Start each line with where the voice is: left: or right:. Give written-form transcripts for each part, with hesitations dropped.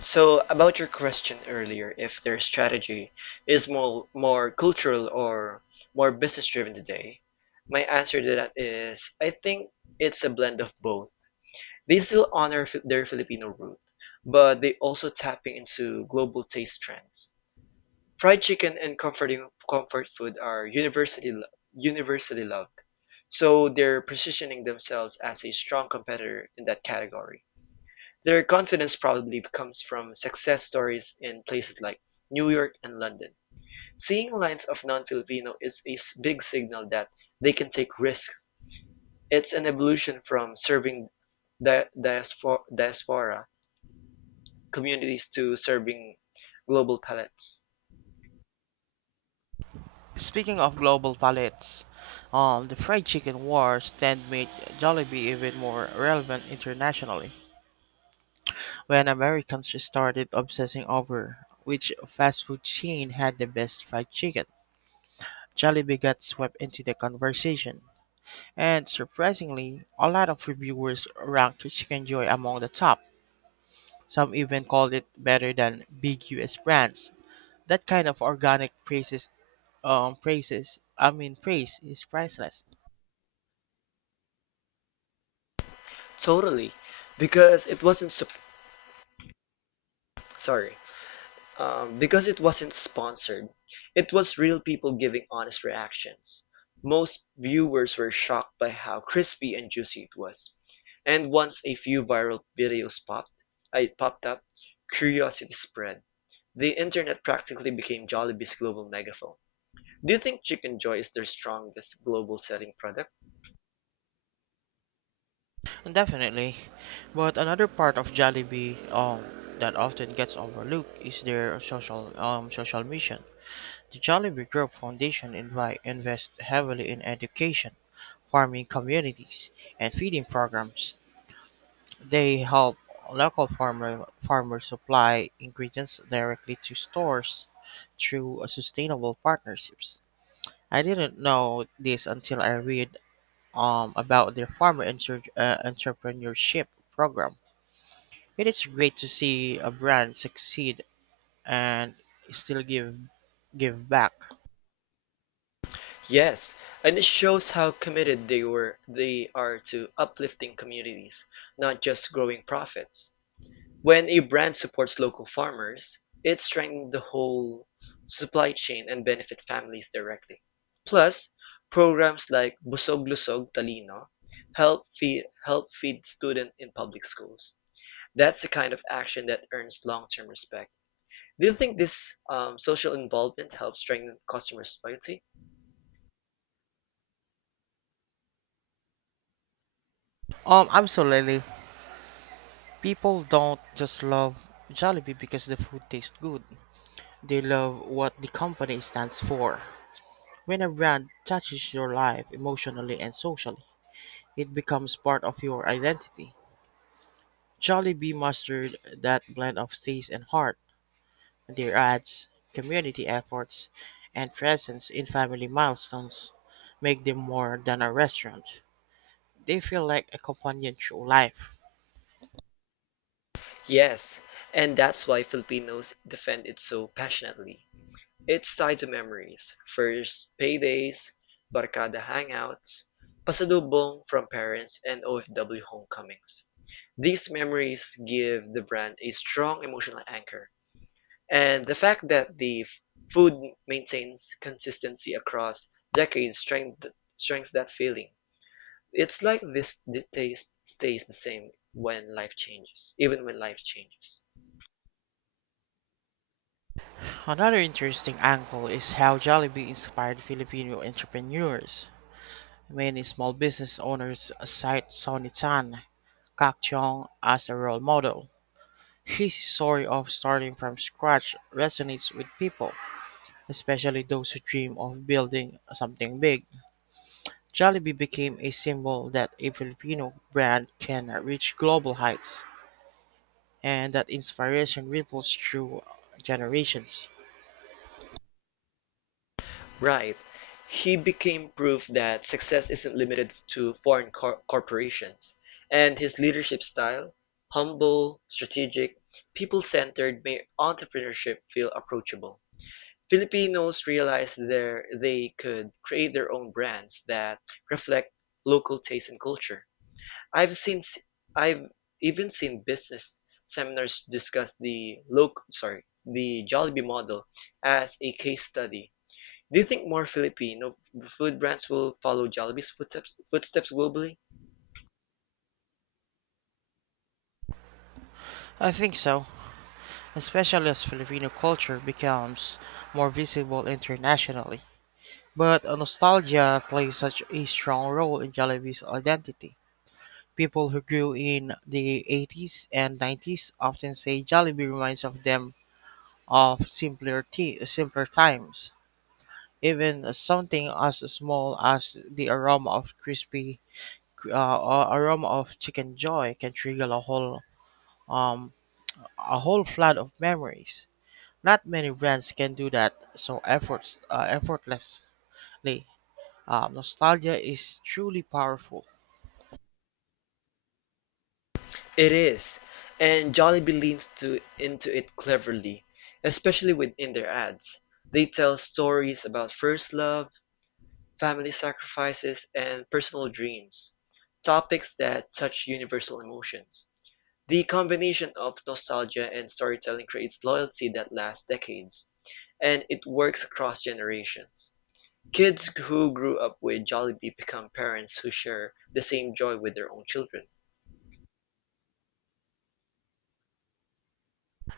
left: So about your question earlier, if their strategy is more cultural or more business driven today, my answer to that is I think it's a blend of both. They still honor their Filipino root, but they also tapping into global taste trends. Fried chicken and comfort food are universally loved, so they're positioning themselves as a strong competitor in that category. Their confidence probably comes from success stories in places like New York and London. Seeing lines of non-Filipino is a big signal that they can take risks. It's an evolution from serving diaspora communities to serving global palettes.
right: Speaking of global palates, the fried chicken wars tend made Jollibee even more relevant internationally. When Americans started obsessing over which fast food chain had the best fried chicken, Jollibee got swept into the conversation. And surprisingly, a lot of reviewers ranked Chicken Joy among the top. Some even called it better than big US brands. That kind of organic praises, I mean praise is priceless.
left: Totally, because it wasn't sup- sorry, because it wasn't sponsored. It was real people giving honest reactions. Most viewers were shocked by how crispy and juicy it was. And once a few viral videos popped up, curiosity spread. The internet practically became Jollibee's global megaphone. Do you think Chicken Joy is their strongest global selling product?
right: Definitely. But another part of Jollibee that often gets overlooked is their social social mission. The Jollibee Group Foundation invests heavily in education, farming communities, and feeding programs. They help local farmers supply ingredients directly to stores through sustainable partnerships. I didn't know this until I read about their farmer entrepreneurship program. It is great to see a brand succeed and still give back.
left: Yes, and it shows how committed they are to uplifting communities, not just growing profits. When a brand supports local farmers, it strengthens the whole supply chain and benefits families directly. Plus, programs like Busog Lusog Talino help feed students in public schools. That's the kind of action that earns long-term respect. Do you think this social involvement helps strengthen customers' loyalty?
right: Absolutely. People don't just love Jollibee because the food tastes good. They love what the company stands for. When a brand touches your life emotionally and socially, it becomes part of your identity. Jollibee mastered that blend of taste and heart. Their ads, community efforts, and presence in family milestones make them more than a restaurant. They feel like a companion through life.
left: Yes, and that's why Filipinos defend it so passionately. It's tied to memories, first paydays, barkada hangouts, pasalubong from parents, and OFW homecomings. These memories give the brand a strong emotional anchor, and the fact that the food maintains consistency across decades strengthens that feeling. It's like this the taste stays the same even when life changes.
right: Another interesting angle is how Jollibee inspired Filipino entrepreneurs. Many small business owners cite Sonny Tan, Kak Chong as a role model. His story of starting from scratch resonates with people, especially those who dream of building something big. Jollibee became a symbol that a Filipino brand can reach global heights, and that inspiration ripples through generations.
left: Right. He became proof that success isn't limited to foreign corporations. And his leadership style, humble, strategic, people-centered, made entrepreneurship feel approachable. Filipinos realized they could create their own brands that reflect local taste and culture. I've seen s- I've even seen business seminars discuss the local sorry the Jollibee model as a case study. Do you think more Filipino food brands will follow Jollibee's footsteps globally?
right: I think so, especially as Filipino culture becomes more visible internationally. But nostalgia plays such a strong role in Jollibee's identity. People who grew in the 80s and 90s often say Jollibee reminds of them of simpler times. Even something as small as the aroma of crispy aroma of chicken joy can trigger um a whole flood of memories. Not many brands can do that so efforts effortlessly. Nostalgia is truly powerful.
left: It is, and Jollibee into it cleverly, especially within their ads. They tell stories about first love, family sacrifices, and personal dreams, topics that touch universal emotions. The combination of nostalgia and storytelling creates loyalty that lasts decades, and it works across generations. Kids who grew up with Jollibee become parents who share the same joy with their own children.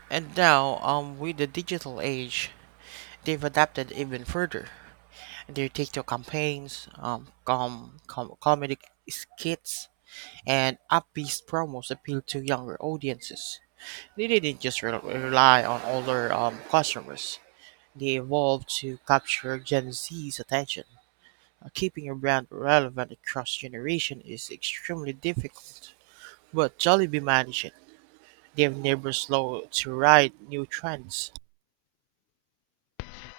right: And now, with the digital age, they've adapted even further. Their TikTok campaigns, comedy skits, and upbeat promos appeal to younger audiences. They didn't just rely on older customers. They evolved to capture Gen Z's attention. Keeping your brand relevant across generation is extremely difficult, but Jollibee managed it. They're never slow to ride new trends.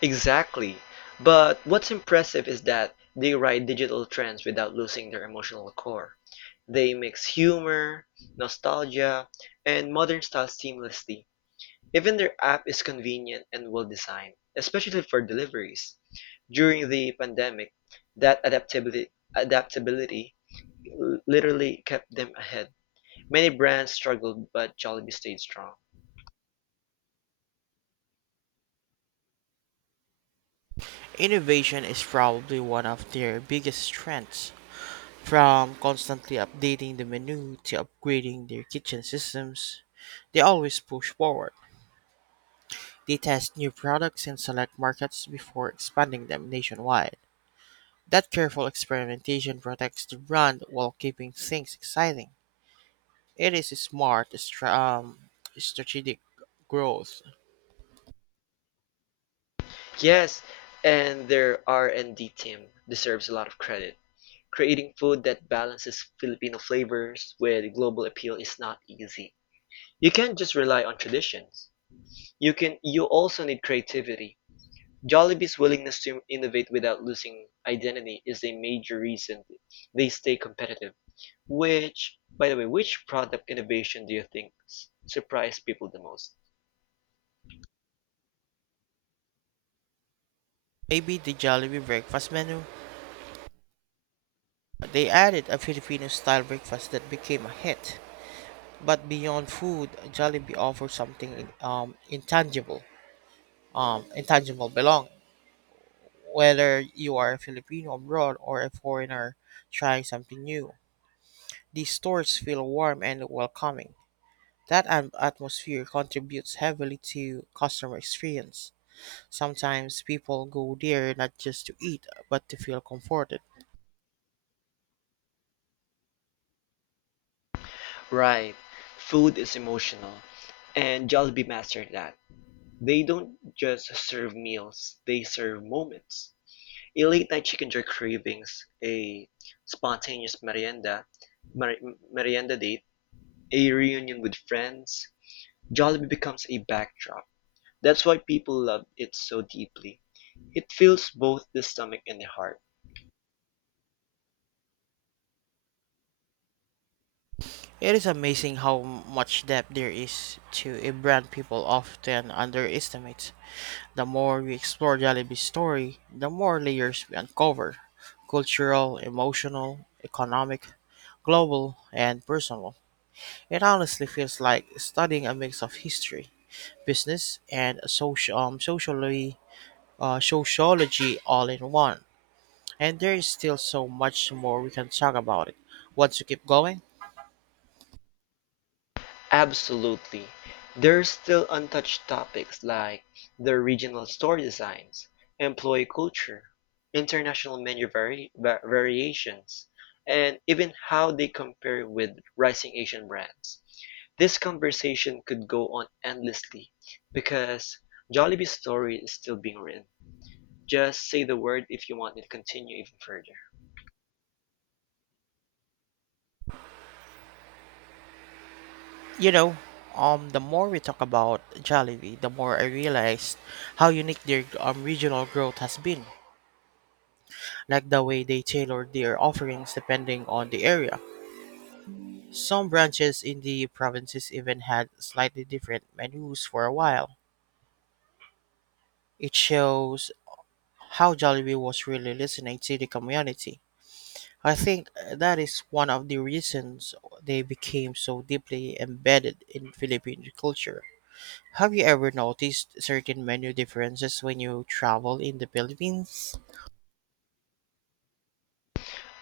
left: Exactly. But what's impressive is that they ride digital trends without losing their emotional core. They mix humor, nostalgia, and modern style seamlessly. Even their app is convenient and well designed, especially for deliveries. During the pandemic, that adaptability, adaptability literally kept them ahead. Many brands struggled, but Jollibee stayed strong.
right: Innovation is probably one of their biggest strengths. From constantly updating the menu to upgrading their kitchen systems, they always push forward. They test new products in select markets before expanding them nationwide. That careful experimentation protects the brand while keeping things exciting. It is smart strategic growth.
left: Yes, and their R&D team deserves a lot of credit. Creating food that balances Filipino flavors with global appeal is not easy. You can't just rely on traditions. You also need creativity. Jollibee's willingness to innovate without losing identity is a major reason they stay competitive. Which, by the way, Which product innovation do you think surprised people the most?
right: Maybe the Jollibee breakfast menu? They added a Filipino style breakfast that became a hit. But beyond food, Jollibee offers something intangible belong. Whether you are a Filipino abroad or a foreigner trying something new, the stores feel warm and welcoming. That atmosphere contributes heavily to customer experience. Sometimes people go there not just to eat, but to feel comforted.
left: Right. Food is emotional, and Jollibee mastered that. They don't just serve meals, they serve moments. A late night chicken jerk cravings, a spontaneous mer- merienda date, a reunion with friends, Jollibee becomes a backdrop. That's why people love it so deeply. It fills both the stomach and the heart.
right: It is amazing how much depth there is to a brand people often underestimate. The more we explore Jollibee's story, the more layers we uncover: cultural, emotional, economic, global, and personal. It honestly feels like studying a mix of history, business, and sociology all in one. And there is still so much more we can talk about it. Once you keep going,
left: Absolutely. There's still untouched topics like the regional store designs, employee culture, international variations, and even how they compare with rising Asian brands. This conversation could go on endlessly because Jollibee's story is still being written. Just say the word if you want it to continue even further.
right: you know, the more we talk about Jollibee, the more I realized how unique their regional growth has been. Like the way they tailor their offerings depending on the area. Some branches in the provinces even had slightly different menus for a while. It shows how Jollibee was really listening to the community. I think that is one of the reasons they became so deeply embedded in Philippine culture. Have you ever noticed certain menu differences when you travel in the Philippines?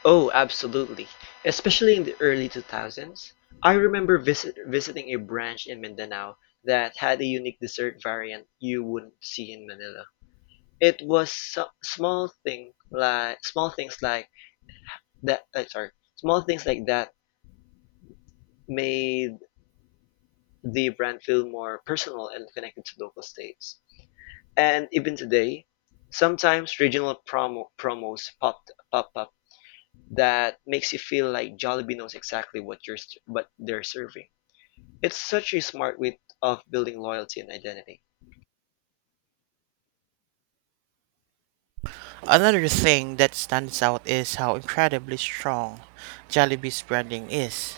left: Oh, absolutely. Especially in the early 2000s. I remember visiting a branch in Mindanao that had a unique dessert variant you wouldn't see in Manila. It was small things like that uh, sorry, small things like that made the brand feel more personal and connected to local states. And even today, sometimes regional promo, promos pop, pop up that makes you feel like Jollibee knows exactly what they're serving. It's such a smart way of building loyalty and identity.
right: Another thing that stands out is how incredibly strong Jollibee's branding is.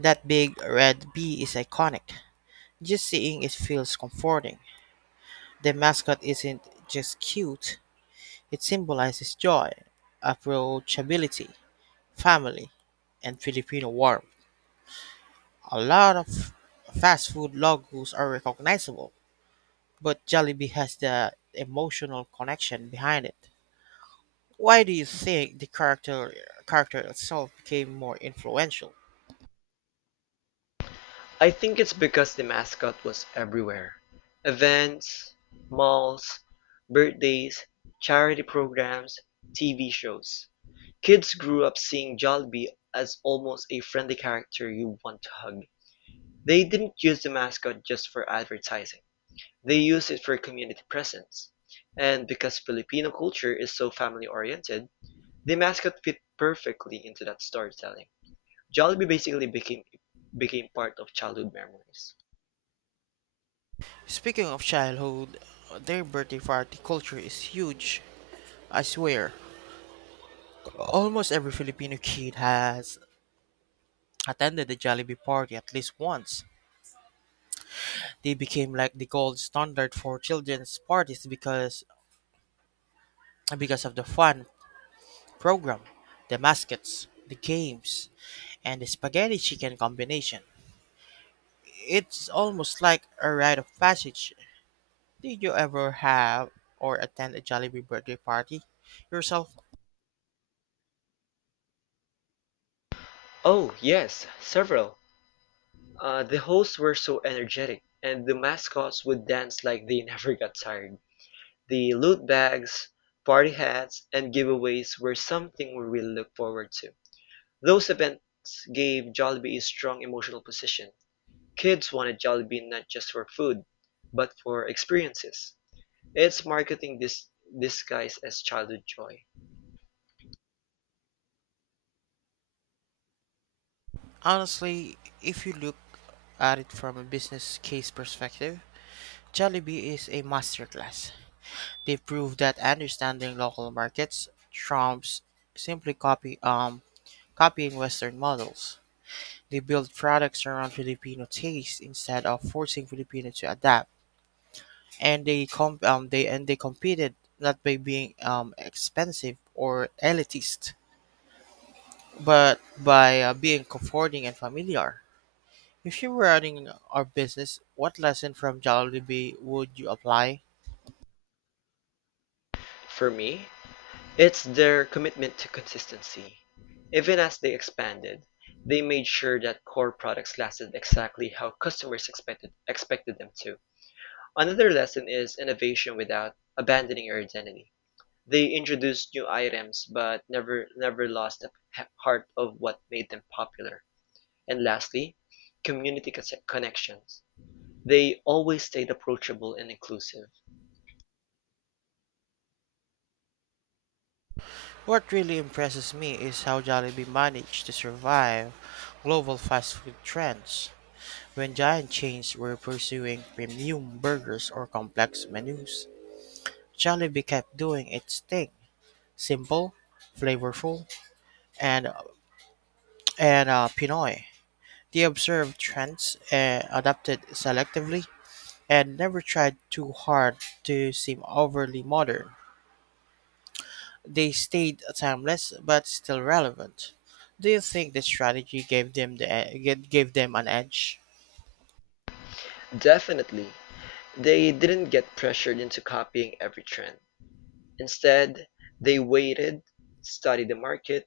right: That big red bee is iconic. Just seeing it feels comforting. The mascot isn't just cute, it symbolizes joy, approachability, family, and Filipino warmth. A lot of fast food logos are recognizable, but Jollibee has the emotional connection behind it. Why do you think the character itself became more influential?
left: I think it's because the mascot was everywhere. Events, malls, birthdays, charity programs, TV shows. Kids grew up seeing Jollibee as almost a friendly character you want to hug. They didn't use the mascot just for advertising. They used it for community presence. And because Filipino culture is so family oriented, the mascot fit perfectly into that storytelling. Jollibee basically became became part of childhood memories.
right: Speaking of childhood, their birthday party culture is huge. I swear, almost every Filipino kid has attended the Jollibee party at least once. They became like the gold standard for children's parties because of the fun program, the mascots, the games, and the spaghetti chicken combination. It's almost like a rite of passage. Did you ever have or attend a Jollibee birthday party yourself?
left: Oh, yes, several. The hosts were so energetic, and the mascots would dance like they never got tired. The loot bags, party hats, and giveaways were something we really look forward to. Those events gave Jollibee a strong emotional position. Kids wanted Jollibee not just for food, but for experiences. It's marketing this disguised as childhood joy.
right: Honestly, if you look at it from a business case perspective, Jollibee is a masterclass. They prove that understanding local markets trumps simply copying Western models. They build products around Filipino taste instead of forcing Filipino to adapt. And they competed not by being expensive or elitist, but by being comforting and familiar. If you were running a business, what lesson from Jollibee would you apply?
left: For me, it's their commitment to consistency. Even as they expanded, they made sure that core products lasted exactly how customers expected them to. Another lesson is innovation without abandoning your identity. They introduced new items but never lost the heart of what made them popular. And lastly, community connections. They always stayed approachable and inclusive.
right: What really impresses me is how Jollibee managed to survive global fast food trends. When giant chains were pursuing premium burgers or complex menus, Jollibee kept doing its thing: simple, flavorful, and, and Pinoy. They observed trends, adapted selectively, and never tried too hard to seem overly modern. They stayed timeless but still relevant. Do you think this strategy gave them the e- ga- gave them an edge?
left: Definitely, they didn't get pressured into copying every trend. Instead, they waited, studied the market,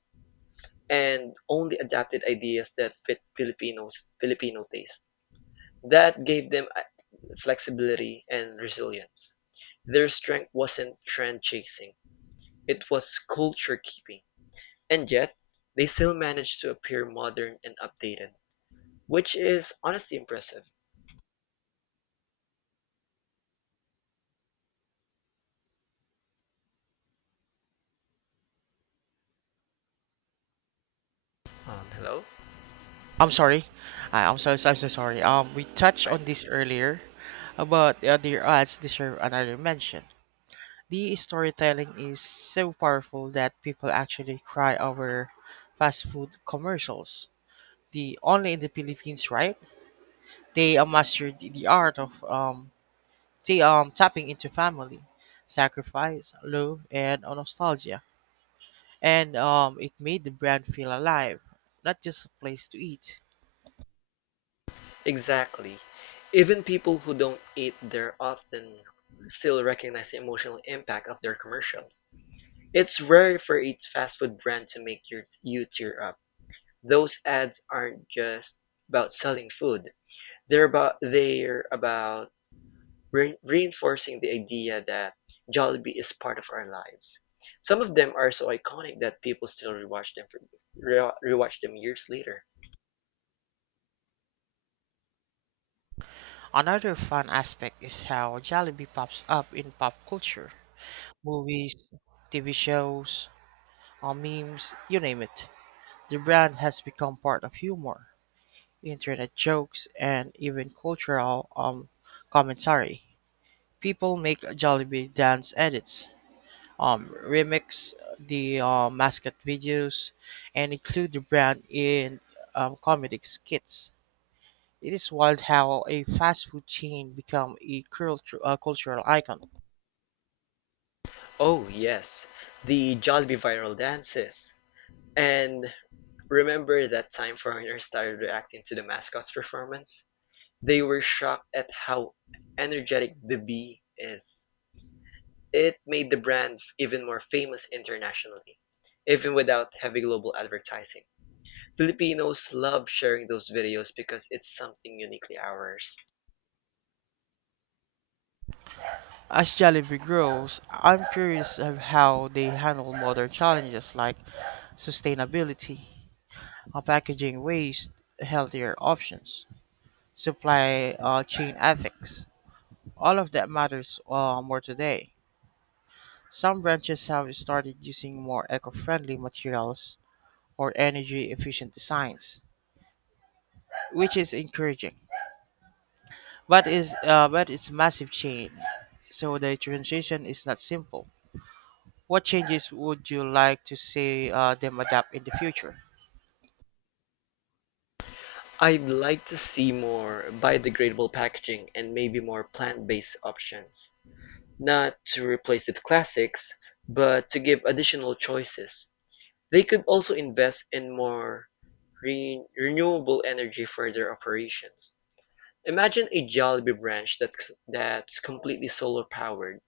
left: and only adapted ideas that fit Filipino taste. That gave them flexibility and resilience. Their strength wasn't trend chasing, it was culture keeping. And yet, they still managed to appear modern and updated, which is honestly impressive. Hello?
right: I'm sorry. I'm so sorry. We touched
left: Hi.
right: on this earlier, but their ads deserve another mention. The storytelling is so powerful that people actually cry over fast food commercials. The only in the Philippines, right? They mastered the art of tapping into family, sacrifice, love, and nostalgia. And it made the brand feel alive, not just a place to eat.
left: Exactly. Even people who don't eat there often still recognize the emotional impact of their commercials. It's rare for a fast food brand to make you tear up. Those ads aren't just about selling food. They're about reinforcing the idea that Jollibee is part of our lives. Some of them are so iconic that people still rewatch them years later.
right: Another fun aspect is how Jollibee pops up in pop culture: movies, TV shows, memes, you name it. The brand has become part of humor, internet jokes, and even cultural commentary. People make Jollibee dance edits, remix the mascot videos, and include the brand in comedic skits. It is wild how a fast food chain become a cultural icon.
left: Oh yes, the Jollibee viral dances. And remember that time foreigners started reacting to the mascot's performance? They were shocked at how energetic the bee is. It made the brand even more famous internationally, even without heavy global advertising. Filipinos love sharing those videos because it's something uniquely ours.
right: As Jollibee grows, I'm curious of how they handle modern challenges like sustainability, packaging waste, healthier options, supply chain ethics. All of that matters more today. Some branches have started using more eco friendly materials or energy efficient designs, which is encouraging. But it's massive change, so the transition is not simple. What changes would you like to see them adapt in the future?
left: I'd like to see more biodegradable packaging and maybe more plant based options. Not to replace the classics, but to give additional choices. They could also invest in more renewable energy for their operations. Imagine a Jollibee branch that's completely solar powered.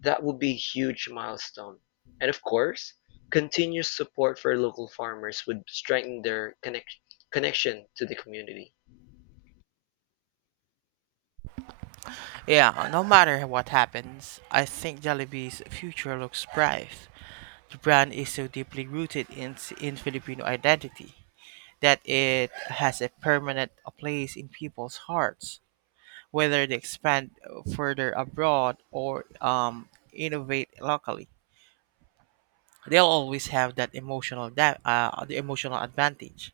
left: That would be a huge milestone. And of course, continuous support for local farmers would strengthen their connection to the community.
right: Yeah, no matter what happens, I think Jollibee's future looks bright. The brand is so deeply rooted in Filipino identity that it has a permanent place in people's hearts, whether they expand further abroad or innovate locally. They'll always have the emotional advantage.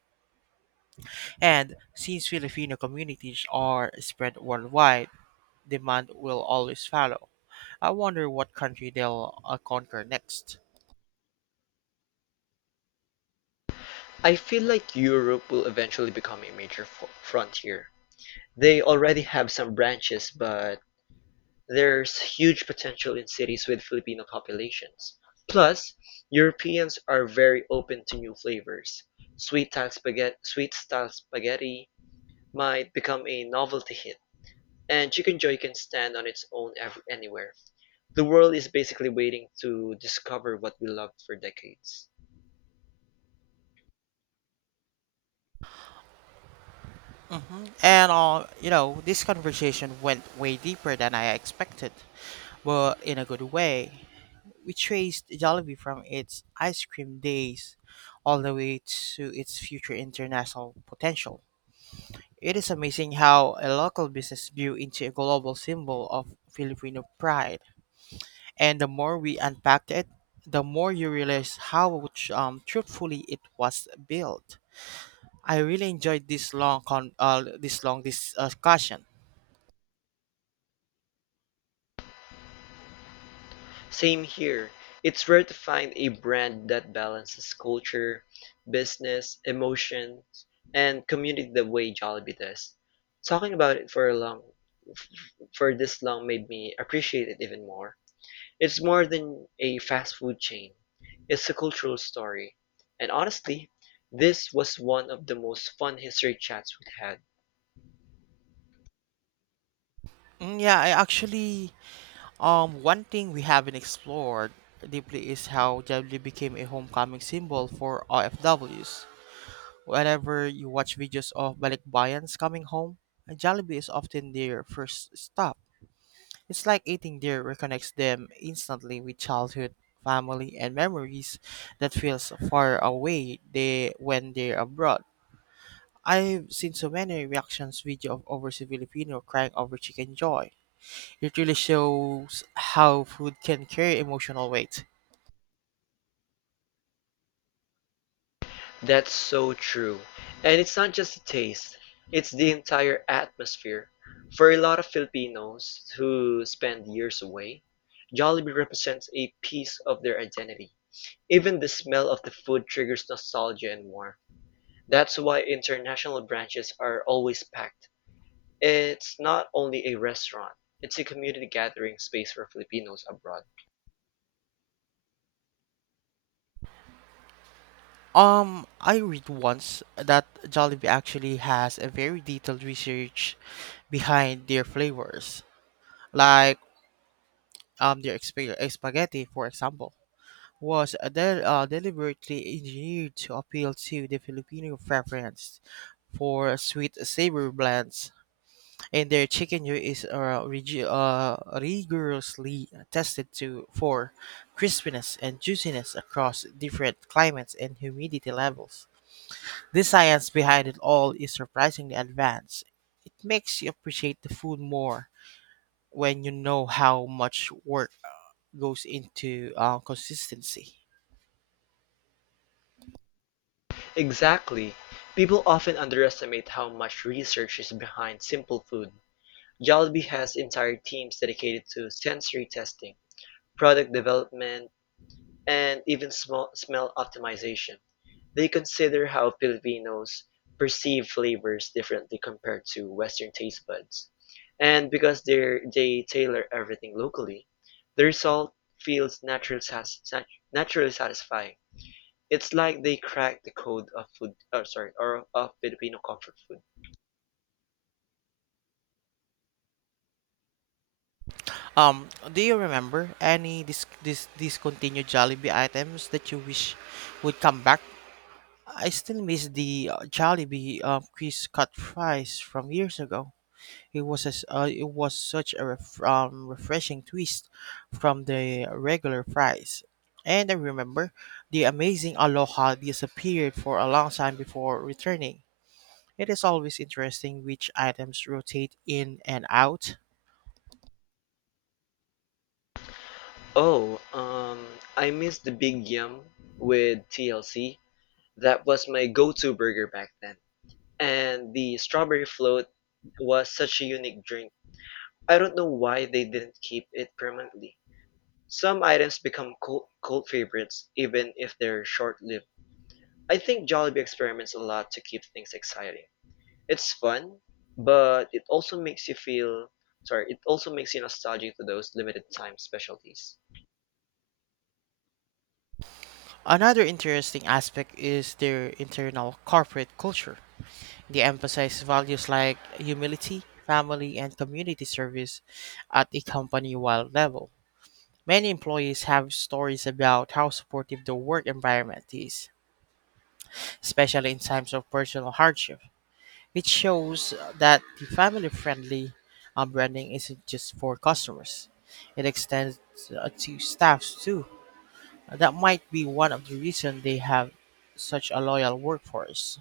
right: And since Filipino communities are spread worldwide, demand will always follow. I wonder what country they'll conquer next.
left: I feel like Europe will eventually become a major frontier. They already have some branches, but there's huge potential in cities with Filipino populations. Plus, Europeans are very open to new flavors. Sweet style spaghetti might become a novelty hit, and chicken joy can stand on its own anywhere. The world is basically waiting to discover what we loved for decades.
right: And you know, this conversation went way deeper than I expected, but in a good way. We traced Jollibee from its ice cream days all the way to its future international potential. It is amazing how a local business grew into a global symbol of Filipino pride. And the more we unpacked it, the more you realize how truthfully it was built. I really enjoyed this this long discussion.
left: Same here. It's rare to find a brand that balances culture, business, emotions, and community the way Jollibee does. Talking about it f- for this long made me appreciate it even more. It's more than a fast food chain. It's a cultural story. And honestly, this was one of the most fun history chats we've had.
right: Mm, yeah, I actually one thing we haven't explored deeply is how Jabli became a homecoming symbol for OFWs. Whenever you watch videos of Balikbayans coming home, Jollibee is often their first stop. It's like eating there reconnects them instantly with childhood, family, and memories that feels far away when they're abroad. I've seen so many reactions video of overseas Filipino crying over chicken joy. It really shows how food can carry emotional weight.
left: That's so true. And it's not just the taste, it's the entire atmosphere. For a lot of Filipinos who spend years away, Jollibee represents a piece of their identity. Even the smell of the food triggers nostalgia and warmth. That's why international branches are always packed. It's not only a restaurant, it's a community gathering space for Filipinos abroad.
right: I read once that Jollibee actually has a very detailed research behind their flavors, like spaghetti, for example, was deliberately engineered to appeal to the Filipino preference for sweet savory blends, and their chicken yolk is rigorously tested to for crispiness and juiciness across different climates and humidity levels. The science behind it all is surprisingly advanced. It makes you appreciate the food more when you know how much work goes into consistency.
left: Exactly. People often underestimate how much research is behind simple food. Jollibee has entire teams dedicated to sensory testing, product development, and even small smell optimization. They consider how Filipinos perceive flavors differently compared to Western taste buds. And because they tailor everything locally, the result feels naturally satisfying. It's like they cracked the code of food, or sorry, or of Filipino comfort food.
right: Um, do you remember any discontinued Jollibee items that you wish would come back? I still miss the Jollibee Chris cut fries from years ago. It it was such a refreshing twist from the regular fries. And I remember the amazing Aloha disappeared for a long time before returning. It is always interesting which items rotate in and out.
left: Oh, I miss the Big Yum with TLC. That was my go-to burger back then. And the strawberry float was such a unique drink. I don't know why they didn't keep it permanently. Some items become cult favorites even if they're short-lived. I think Jollibee experiments a lot to keep things exciting. It's fun, but it also makes you feel, sorry, it also makes you nostalgic to those limited time specialties.
right: Another interesting aspect is their internal corporate culture. They emphasize values like humility, family, and community service at a company wide level. Many employees have stories about how supportive the work environment is, especially in times of personal hardship, which shows that the family friendly branding isn't just for customers, it extends to staffs too. That might be one of the reasons they have such a loyal workforce.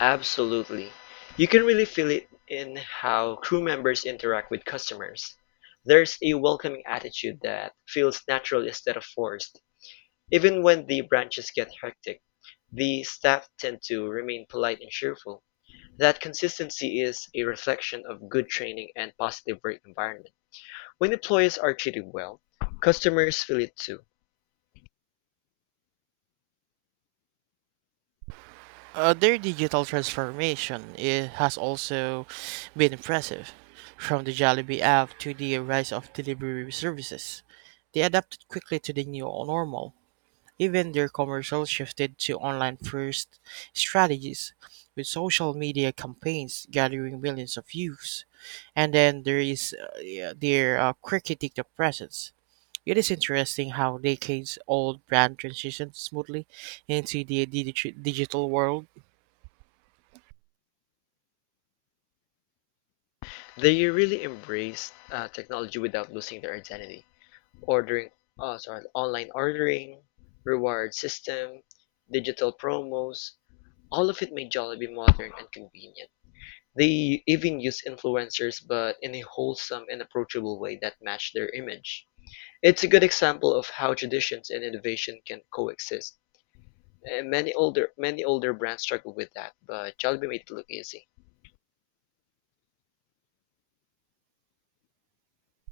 left: Absolutely. You can really feel it in how crew members interact with customers. There's a welcoming attitude that feels natural instead of forced. Even when the branches get hectic, the staff tend to remain polite and cheerful. That consistency is a reflection of good training and positive work environment. When employees are treated well, customers feel it too.
right: Their digital transformation it has also been impressive. From the Jollibee app to the rise of delivery services, they adapted quickly to the new normal. Even their commercial shifted to online first strategies, with social media campaigns gathering millions of views. And then there is yeah, their cricket TikTok presence. It is interesting how decades old brand transitioned smoothly into the digital world.
left: They really embrace technology without losing their identity. Ordering, sorry, online ordering, reward system, digital promos, all of it made Jollibee modern and convenient. They even use influencers, but in a wholesome and approachable way that matched their image. It's a good example of how traditions and innovation can coexist. And many older brands struggle with that, but Jollibee made it look easy.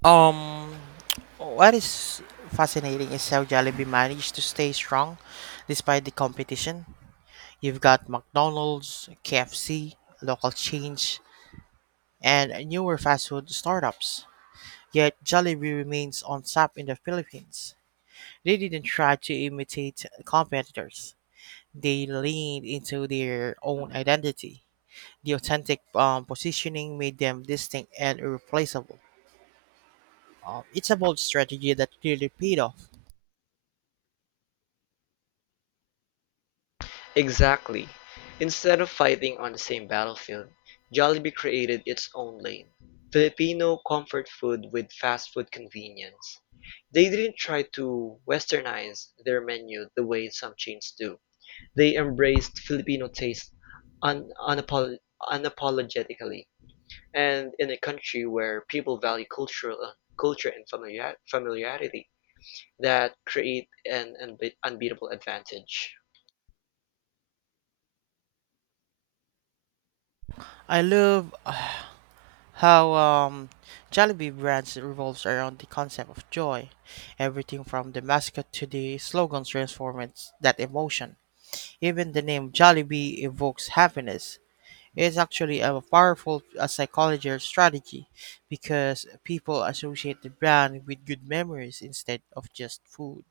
right: Um, what is fascinating is how Jollibee managed to stay strong despite the competition. You've got McDonald's, KFC, local chains, and newer fast food startups. Yet Jollibee remains on top in the Philippines. They didn't try to imitate competitors. They leaned into their own identity. The authentic positioning made them distinct and irreplaceable. It's a bold strategy that clearly paid off.
left: Exactly. Instead of fighting on the same battlefield, Jollibee created its own lane. Filipino comfort food with fast food convenience. They didn't try to westernize their menu the way some chains do. They embraced Filipino taste un- unapol- unapologetically. And in a country where people value cultural culture and familiarity, that create an unbeatable advantage.
right: I love how Jollibee brands revolves around the concept of joy. Everything from the mascot to the slogans transforms that emotion. Even the name Jollibee evokes happiness. It's actually a powerful psychological strategy because people associate the brand with good memories instead of just food.